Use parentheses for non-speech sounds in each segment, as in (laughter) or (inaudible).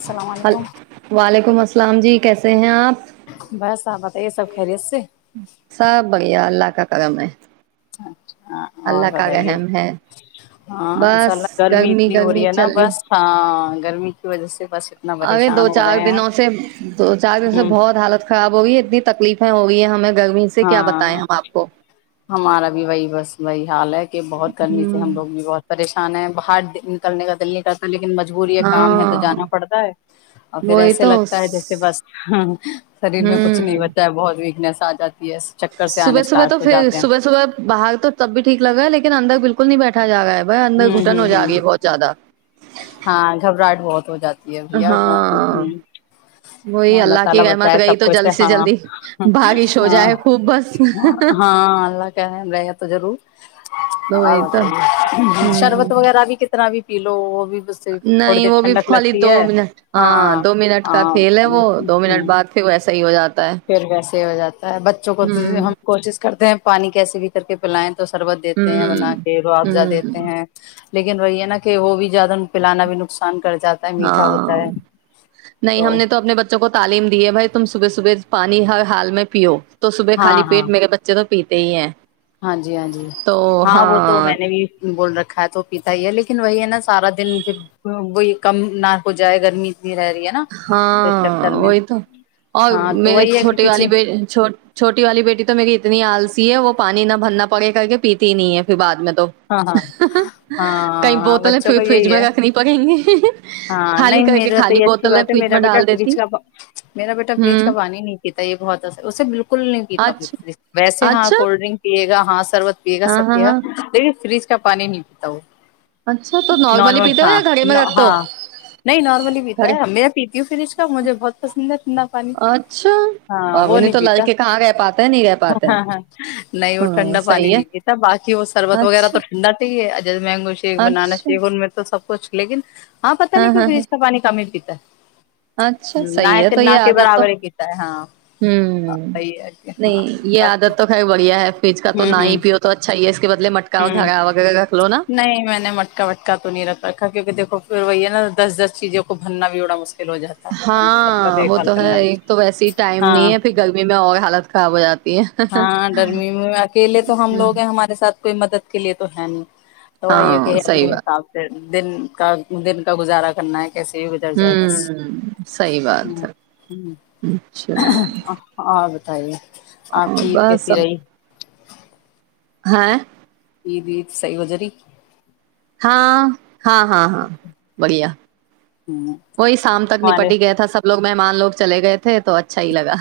السلام علیکم وعلیکم السل اسلام جی کیسے ہیں آپ بس آپ بتائیے سب خریس سب بھڈیا اللہ اللہ کرم ہے اچھا اور اللہ کا بتائیے رحم ہے ہاںء بس ماشااللہ گرمی اتنی ہو رہی گرمی ہینا چل بس ہاں گرمی کی وجہ سے بس اتنا ارے دو پریشان ہو چار رہے ہیں دنوں سے دو چار دنوں سے ہوں بہت حالت خراب ہو گئی ہے اتنی تکلیف وہ بھی ہے ہمیں گرمی سے کیا بتائیں ہاں ہم آپ کو ہمارا بھی وہی بس وہی حال ہے کہ بہت گرمی سے ہم لوگ بھی بہت پریش انا ہے باہر نکلنے کا دل نہی کرتا لیکن مجبوری کام ہے تو ہاں جانا پڑتا ہے اور پھر وہی ایسے تو ہوں لگتا ہے جیسے بس شریر میں کچھ نہیں بچا ہے بہت ویکنیس تازہ صبح صبح تو پھر صبح صبح باہر تو تب بھی ٹھیک لگا ہے لیکن اندر بالکل نہیں بیٹھا جا ہےب ب اندر ہوں گھٹن ہو ہوں ج ہوں گی بہت زیادہ ہاں گھبراہٹ بہت ہو جاتی ہاں وہی اللہ کی تعالی بچا رحمت ہے رہی سب تو کو اس سے جلد جلدی بارش ہو جائے خوب بس ہاں اللہ کہ ضرور اور وہی تو بتائیے ہوں شربت وغیرہ بھی طرح بھی پی لو بھی اس سے تھوڑی نہیں دیر وہ بھی ٹھنڈک خالی لگتی دو ہے منٹ ہاں دو منٹ کا ہاں کھیل ہے وہ دو منٹ بعد پھر ویسا ہی ہو جاتا ہے پھر ویسے ہی ہو جاتا ہے بچوں کو تو ہوں ہم کوشش کرتے ہیں پانی کیسے بھی کر کے پلائیں تو شربت دیتے ہیں ہوں بنا کے رو افضہ ہوں دیتے ہیں لیکن وہی ہے ن کہ وہ بھی زیادہ پلانا بھی نقصان کر جاتا ہے میٹھا ہوتا ہاں ہے نہیں ہم نے تو اپنے بچوں کو تعلیم دیے بھائی تم صبح صبح پانی ہر حال میں پیو تو صبح خالی ہاں ہاں پیٹ میرے بچے تو پیتے ہی ہیں ہاں جی ہاں جی ہاں وہ تو میں نے بھی بول رکھ کھائے تو پیتا ہی ہے لیکن وہی ہے نا سارا دن پھر وہ کم نہ ہو جائے گرمی اتنی رہ رہی ہے نا اس چکر ہاں میں وہی تو اور ہاں تو میرے وہی ہے کہ چھوٹی کسی والی چھوٹی والی بیٹی تو میری اتنی آلسی ہے وہ پانی نہ بھرنا پڑے کر کے پیتی نہیں ہے پھر بعد میں تو ہاں ہاں کئی ہاں بوتلیں بچوں کا فریج یہی میں ہے رکھنی پڑیں گی ہاں خالی نہیں کر کے میرا تو خالی یہ اچھی بوتلیں بات ہے فریج میرا میں بیٹا ڈال فریج دیتی کا میرا بیٹا فریج کا ہوں پانی نہیں پیتا یہ بہت اسے بالکل نہیں پیتا اچھا ویسے ہاں اچھا کولڈ ڈرنک پیے گا ہاں سربت پیے گا ہاں سب ہاں پیگا ہاں لیکن فریج کا پانی نہیں پیتا وہ اچھا تو نارملی نارمل پیتے ہو ہاں یا گھڑے میں رکھتے ہو ہاں نہیں نارملی پیتا گھڑے ہے میں پیتی ہوں فریج کا مجھے بہت پسند ہے ٹھنڈا پانی اچھا ہاں بابو وہ نہیں تو پیتا لڑکے کہاں رہ پاتے ہیں نہیں رہ پاتے ہیں ہ نہیں وہ ہاں ٹھنڈا پانی صحیح ہے نہیں پیتا باقی وہ سربت (unintelligible) اچھا ہاں جیسے مینگو شیک یا کیلے کا اچھا شیک ان میں سب کچھ لیکن ہا پی ٹی اے نہیں ہاں کوئی ہاں ہاں فریز کا پانی کام ہی پیتا ہے۔ اچھا نہ صحیح ہے تو نہ یہ کے عادت تو برابر ہی پیتا ہے ہاں ہمم صحیح ہے ہاں نہیں یہ بس عادت تو خیر بڑھیا ہے فرج کا تو نہ ہوں ہی ہوں پیو تو اچھا ہی ہے اس کے بدلے مٹک ہوں (unintelligible) نہیں میں نے مٹکا وٹکا تو نہیں رکھ رکھا کیونکہ دیکو پھر وہی ہے نا دس دس چیزوں کو بننا بھی بڑا مسلہ ہاں وہ تو ہے بھی ایک تو ویسی ٹائم ہاں نہیں ہے پھر گرمی میں اور حالت کاویا ہاں گرمی میں اکیلے تو ہم لوگ ہیں ہمارے ساتھ کوئ مدد کے لیے تو ہے نہیں تو وہ یہ کہ ہاں ہے صحیح اپنے بات حساب سے دن کا دن کا گزارا کرنا ہے کیسے بھی گزر جائے بس ہومم سہی بات ہے اچھا اور (unintelligible) آ کی عید بس کیسی رہی ہاں عید عید صحیح ہو جاتی ہاں ہاں ہاں ہاں بڑھیا وہی شام تک نپٹی ہی ہمارے گیا تھا سب لوگ مہمان لوگ چلے گئے تھے تو اچھا ہی لگا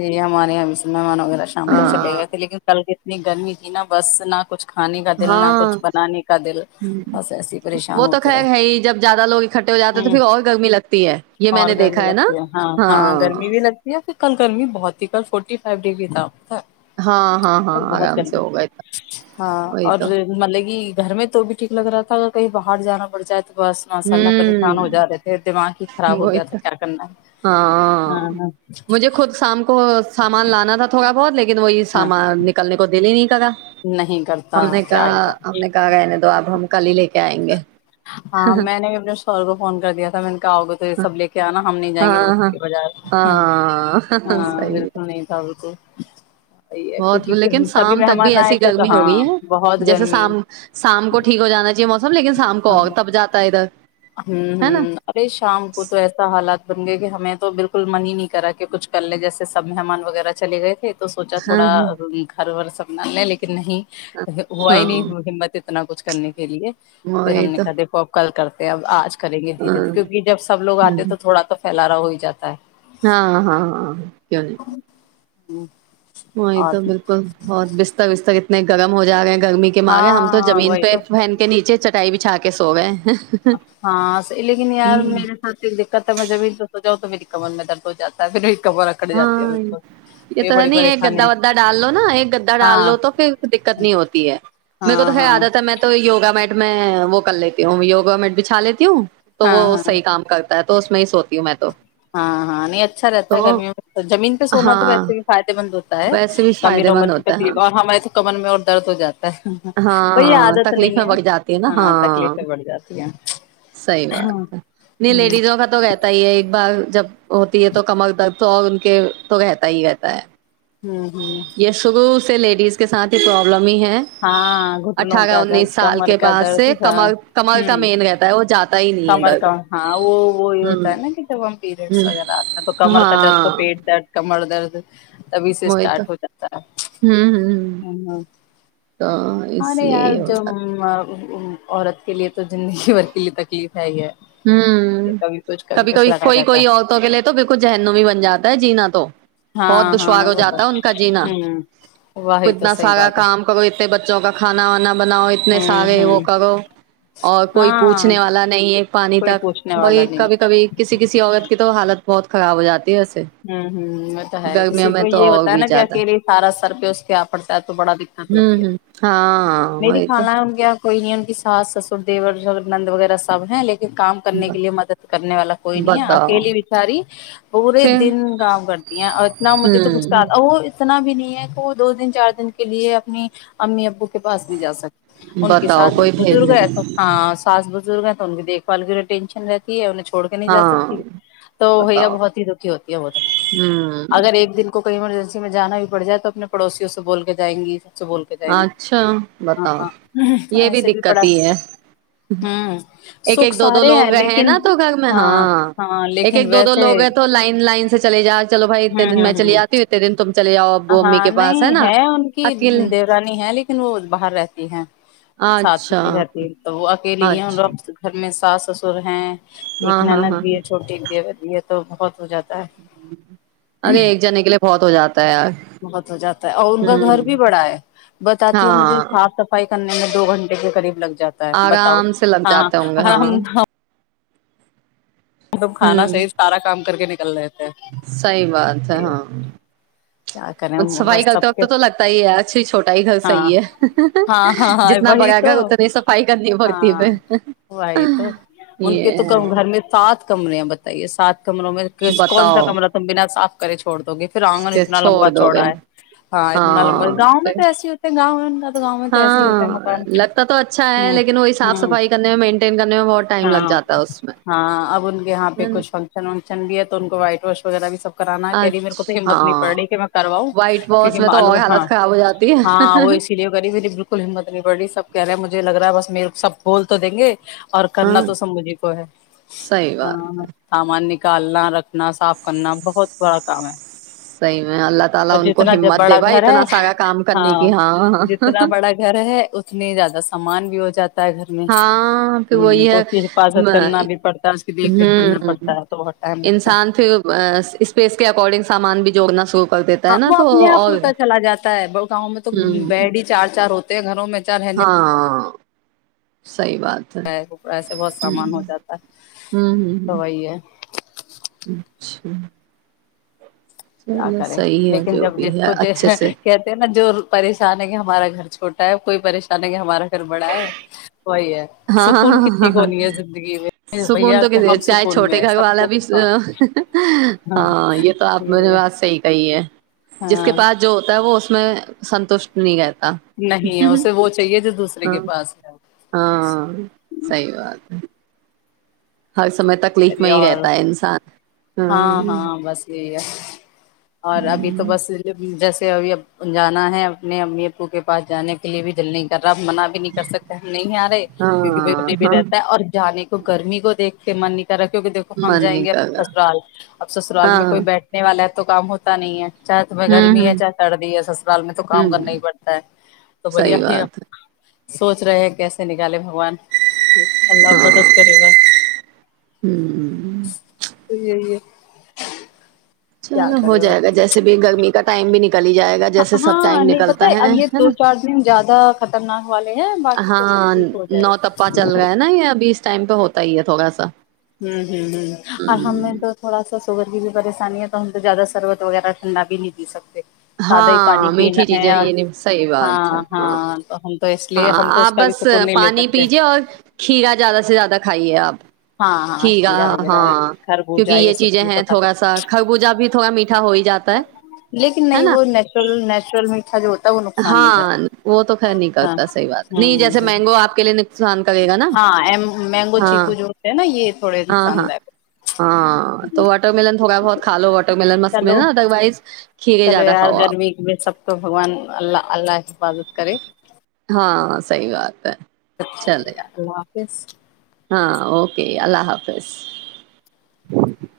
جی ہمارے یہاں مہمان وغیرہ شام تک چلے ہاں گئے تھے لیکن کل کے نہیں گرمی تھی نہا بس نہ کچھ کھانے کا دل نہ ہاں کچھ بنانے کا دل ہمم بس ایسے ہی پریشان وہ تو ہوتے رہے خیر ہے ہی جب زیادہ لوگ اکٹھے ہو جاتے تو ہوں پھر اور گرمی لگتی ہے یہ میں اور نے گرمی دیکھا ہے نا لگتی ہاں گرمی بھی لگتی ہے پھر گرمی بہت ہی کل فورٹی فائیو ڈگری تھاپ تھاک ہاں ہاں ہاں آرام سے ہو گئے تھا ہاں وہی اور تو مطلب کہ گھر میں تو بھی ٹھیک لگ رہا تھا اگر کہیں باہر جانا پڑ جائے تو بس ماشاءاللہ پریشان ہو جا ہوں تی تھے دماغ ہی خراب ہو وہی گیا تھا تو کیا کرنا ہے ہاں ہاں مجھے خود شام کو سامان لانا تھا تھوڑا بہت لی لیکن وہی ہاں سامان نکلنے کو دےلے نہیں نہیں ہم کرتا نے کیا کہا ہی کر ہم نے کہا انہیں تو اب ہم کال ہی لے کے آئیں گے ہاں میں نے اپنے شوہر کو فون کر دیا تھا میں نے کہا اؤ گے تو سب لے کے آنا جائیں گے ہاں ہاں بالکل بازار ہاں صحیح ہے بالکل نہیں تھا بالکل (unintelligible) (unintelligible) بہت لیکن کیونکہ سبھی شام تک بھی مہمان آئے ایسی تھے تو گرمی ہو ہاں گئی ہے بہت جیسے گرمی شام شام کو ٹھیک ہو جانا چاہیے موسم لیکن شام کو کو تب جاتا ہے ادھر ہمم ہے نا ہمم ارے شام کو تو ایسا حالات بن گئے کہ ہمیں تو بالکل من ہی نہیں کرا کہ کچھ کر لے جیسے سب مہمان وغیرہ چلے گئے تھے تو سوچا ہاں تھوڑا ہاں گھرور ور سب ن لکھ نہیں ہوا ہی نہیں ہاں ہمت ا اتنا کچھ کرنے کے لیے پھر ہم وہی نے تو کہا دیک پو آپ کل کرتے آج کریں گے دھیرے ہاں دھیرے کیکہ جب سب لوگ آتے ہوں، تو تھوڑا تو پھیلارا ہو ہی جاتا ہے ہاں ہاں ہاں کیوں نہیں ہی وہی تو بالکل بہت بستتا بستتا نہیں گرم ہو جائے گا گرمی کے ماگے ہم تو ہاں زمین وہی پہ تو پہن کے نیچے چٹائی بچھا کے سووئے ہاں لیکن یار میرے ساتھ دقت ہے میں زمین تو سجاؤ تو میری کمن میں درد ہو جا ہےھر ہاں یہ تو ہے ن یہ پریشانی گدا ہے ودا ڈال لو نا ایک گدا ڈال لو ہاں تو پھر دقت نہیں ہوتی ہے میرے کو تو ہاں خیر ہاں عادت ہے میں تو یوگا مٹ میں وہ کر لیتی ہوں یوگا میٹ بھی چھا لیتی ہوں تو وہ ہاں ہاں صحیح کام کرتے تو اس میں ہی سوتی ہوں میں تو ہاں ہاں نہیں اچھا رہتا تو گرمیوں میں تو زمین پہ سونا تو ویسے ہاں بھی فائد ما ہوتا ہے ویسے بھی امیر فائدے عمر مند کی ہوتا ہے ہاں تکلیف اور ہمارے تو کمر میں اور درد ہو جاتا ہے ہاں وہی ہاں عادت نہیں تکلیفیں بڑھ جاتی ہے نا ہاں تکلیفیں بڑھ جاتی ہیں صحیح ہاں بات ہے نہیں ہوں لیڈیزوں کا تو رہتا ہی ہے ایک بار جب ہوتی ہے تو کمر درد تو اور ان کے تو رہتا ہی رہتا ہے ہوں ہوں یہ شروع سے لیڈیز کے سات ہی پرابلمم ہی ہے ہاں گھٹنوں اٹھارہ کا انیس درد سال کمر کے کا بعد درد سے ہاں کمر کمر کا ہوں مین رہتا ہے وہ جاتا ہے ہی نہیں کمر درد کم ہاں وہ وہ یہ ہوتا ہوں ہے نا کہ توب ہم پیریڈس ہ وغیرہ آتا تو کمر کا درد کو ہاں پیٹ درد کا لدرد تبھی سے وہی تو اسٹارٹ ہو جاتا ہوں ہوں ہے تو اس ارے لیے یار یہ ہو ج جاتا عورت کے لیے تو زندگی بھر کے لیے تکلیف ہے ہی ہے ہوں کبھی کچھ کبھی کچھ کبھی لگا کوئی رہتا کوئی ہے عورتوں کے لیے تو بالکل ذہنمی ہی بن جاتا ہے جینا تو بہت ہاں ہاں دشوار ہو وہ تو جاتا ہے ان کا جینا ہوں کو وہی تو اتنا صحیح سارا بات ہے کام کر انے بچوں کا کھانا وانا بن اپنے سے ہوں آگے وہ ہوں کرو اور کوئی ہاں پوچھنے والا نہیں ہے پانی کوئی تک پوچھنے والا بی نہیں کبھی کبھی کسی کسی عورت کی تو حالت بہت خراب ہو جات ہے ویسے ہوں ہ وہ تو ہے گرمیوں کسی میں کو تو یہ اور ہوتا ہے بھی نا کہ زیادہ اکیے سارا سر پہ اس کے آ پڑتا ہے تو بڑا دقت ہوں ہوتی ہے ہوں ہاں میری وہی تو کھانا ہے ان کیا کوئی نہیں ان کی ساس سسر دیور ج نند وغیرہ سب ہے لیکن کام کرنے کے لیے مدد کرنے والا کوئی نہیں ہے بتاؤ اکیلی بچاری پورے پھر دن کام کرتی ہیں اور اتنا مجھے تو کچھ ہوں کہ وہ اتنا بھی نہیں ہے کہ وہ دو دن چار دن کے لیے اپنی امی ابو کو پاس بھی جا سکتے ان کے بتاؤ سس کوئی بزرگ بھیجنے ہے کا تو ہاں سس ب بزرگ تو ان کییکھ بال کی ینشن رہتی ہے چھڑ نہیں جا سکتی ہاں تو بھیا بتاؤ بہت ہی دکھی ہوتی ہے ہوں اگر ایک دل کو کوئیر اسسی میں جانا بھی پڑ جائے تو اپنے پڑوسیوں سے بول کے جائیں گی اسے بول کے جائیں گے اچھا بتاؤ یہ بھی بڑا دقت ہی ہے ہوں ایک سکھ ایک دو دو سارے لوگ ہیں لیکن نا تو گھر میں ہاں ایک ایک دو دو لوگ ہیں تو لائن لائن اے چل جا چلو بھائی اتنے دن میں چلی آتی ہوں اتنے دن تم چلے جاؤ ابو امی کے پاس ہے نا اکیلے انی ہے لیکن وہ باہر رہتی ہے ساتھ میں اچھا بھی رہتی تو اچھا وہ۔ (unintelligible) میں ساس سسر ہیں۔ ایک ہاں ہاں نند ہاں بھی ہے چھوٹے دیور یہ تو بہت ہو جاتا ہے۔ (inaudible) ایک جنے کے لیے بہت ہو جاتا ہے یار بہت ہو جاتا ہے اور ان کا گھر ہوں بھی بڑا ہے بتاتی ہے مجھے ہاں صاف صفائی کرنے میں دو گھنٹے کے قریب لگ جاتا ہے بتاؤ آرام سے لگ جاتے ہوں گے ہاں۔ تم کھانا صحیح پھر سارا کام کر کے نک (unintelligible) صحی بات ہے ہاں۔ کریں صفائی بس کرتے سب کے وقت تو لگتا ہی ہے اچھا ہی چھوٹا گھر ہاں صحیح ہے ہاں ہاں ہاں جتنا وہی بڑا تو گھر اتنی صفائی کرنی پڑتی ہے ہاں پھر۔ وہی تو ان کے تو کم گھر میں سات کمرے ہیں بتائیے سات کمروں میں کون سا بتاؤ کمرہ تم بنا صاف (inaudible) چوڑ دو گے پھر آنگن کہ اتنا لمبا چھوڑ دو گے چوڑا ہے۔ ہاں اتنا لمبا ہے۔ گاؤں میں۔۔۔ تو ایسے ہی ہوتے ہیں گاؤں ان کا تو گاؤں میں تو ایسے ہی ہوتے ہیں ہاں مکان لگتا تو اچھا ہے ہوں لیکن وہی صاف ہوں صفائی کرنے میں مینٹین کرنے میں بہت ٹائم لگ ہاں جاتا ہے اس میں۔ ہاں اب ان کے یہاں پہ ہے نا؟ کچھ فنکشن ونکشن بھی ہے تو ان کو وائٹ واش وغیرہ بھی سب۔۔۔۔ کرانا کہہ رہی ہے۔ میرے کو بھی اچھا ہمت نہیں پڑ ہاں رہی کہ میں کرواؤں وائٹ واش کیونکہ میں تو اور معلوم ہاں۔۔ حالت خراب ہو جاتی ہے ہاں وہ اسی لیے کری میری بالکل ہمت نہیں بڑ رہی سب کہہ رہے مجھے لگ رہا۔۔ بس میرے کو سب بول تو دیں گے۔۔ اور کرنا ہاں تو سمبجی کو ہے۔ صحیح بات ہاں ہے سامانیہ نکالنا رکھنا صاف کرنا بہت بڑا کام ہے۔ (unintelligible) تعالی اور ان کو جتنا جب ہمت دے بڑا بھائی گھر ہے اتنا سارا کام کرنے ہاں کی ہاں جتنا بڑا گھر ہے اتنی زیادہ سامان۔۔۔ ہو جات (unintelligible) ہاں پھر وہی ہے۔ حفاظت کرنا بھی پڑتا ہے اس کی دیکھ ریکھ کرنا پڑتا ہے تو بہت ٹائم لگتا ہے انسان پھر اسپیس کے اکارڈنگ سامان بھی۔۔۔ (unintelligible) نا وہ تو اپنے آپ اور ہوتا چلا جاتا ہے بڑ گاؤں میں تو ہوں بیڈ ہی چار چار ہوتا۔۔ گھروں میں چار رہنے ہاں۔ صحیح بات ہے ایسے بہت ہ سامان ہو جاتا ہے ہوں تو ہ وہی ہے ہ اچھا۔۔ کیا چلو کرے صحیح ہے لیکن جو جب بھی ج ہے کوھ اچھے سے کہتے ہیں نا جو پریشان ہے کہ ہمارا گھر چھوٹا ہے کوئی پریشان ہے کہ ہمارا گھر بڑا ہے وہی ہے ہاں ہاں سکون ہاں ہاں کسی کو ہاں نہیں ہے زندگی میں سکون بھیا تو ک ہم چاہے سکون چھوٹے میں ہے گھر سب والا کو بھی ہاں ہاں یہ تو آپ م نے بات صحیح کہیے جس کے ہاں پاس جو ہوتا ہے وہ اس میں سنوش نہیںگا نہیں ہے اسے وہ چاہیے جو دوسرے کے پاس ہے سحی بات ہے ہر سمے تکلیف میں ہی اور رہتا ہے انسان ہاں ہاں بس یہی ہے اور ابھی تو بسس اب جانا ہے اپنے امی او کے پاس جانے کے لیے بھی دل نہیں کر منع بھی نہیں کر سکتا ہم نہیں آ رہے ہاں کیونکہ ہاں بے بھی ہاں رہتا ہے اور جانے کے گرمی کو دیکھ کے من کیک کہ دیکو ہم من جائیں نہیں گے کر رہا سسرال اب سسرال میں ہاں کوئی بیٹھنے والا ہے تو تو کام ہوتا نہیں ہے چاہے تمہیں ہوں گرمی ہے ہوں چاہے سردی ہے سسرال میں تو کام ہوں کرنا ہی پڑتا ہے تو بھیا صحیح ہی بات ہے سوچ رہے ہیں کیسے نکالے بگوان اللہ ہاں مدد کری گا ہوں جی (unintelligible) ج ہے (unintelligible) چلو ہو کرے جائے گا بس جیسے بھی گرمی کا ٹائم بھی نکل ہی جائے گا جیسے سب ہاں ٹائم نہیں پتہ نکلتا اب ہے یہ دو نا چار دن زیادہ خطرناک والے ہیں باقی تو سب ہاں ٹھیک ہو جائے نو گا۔ پا چل گا ہے نا یہ ابھی اس ٹائم پہ ہوتا ہی ہے تھوڑا سا ہ ہ ہ اور ہم ہوں، نے تو تھوڑا سا توگر بھی پریشانی ہے تو ہم تو زیادہ سربت وغیرہ ٹھنڈا بھی نہیں سکتے سادہ ہی ہاں پانی پینا میٹھی ہے چیزیں اور یہ نہیں صحیح بات ہے ہاں تو ہم تو اس لیے ہاں ہم تو اس آپ کا بھی بس سکون نہیں لے پانی سکتے پیجیے اور کھیرا زیادہ سے زیادہ کھائیے آپ ہاں ھ ہاں گا کھیرا وغیرہ ہاں کیونکہ خربوجہ یہ سب چیزیں چیز ہیں تو کھا تھوڑا سکتے سا خربوزہ بھی تھوڑا میٹھا ہو ہی جاتا ہے ہیں لیکن ہے نہیں نا وہ نیچرل نیچرل میھا جو ہے وہ نقصان نہیں ہاں وہ تو خیر نہیں کرتا صحی بات نہیں ہوں جیسے ہوں مینگو آپ کے لیے سان کرے گا نا ہاں مینگو ہاں چیکو جو ہوتے ہیں نا یہ تھوڑے ہاں نقصان ہاں دائک ہاں تو واٹر ملن تھوڑا بہت کھا لو واٹر ملن مک میں چلو نا ادر وائز کھیرے چلو زیادہ یار کھاؤ آپ گرمی میں سب تو بگوان اللہ اللہ حفاظت کرے ہاں صحی بات ہے چلے اللہ حافظ ہاں اوکے اللہ حافظ حافظ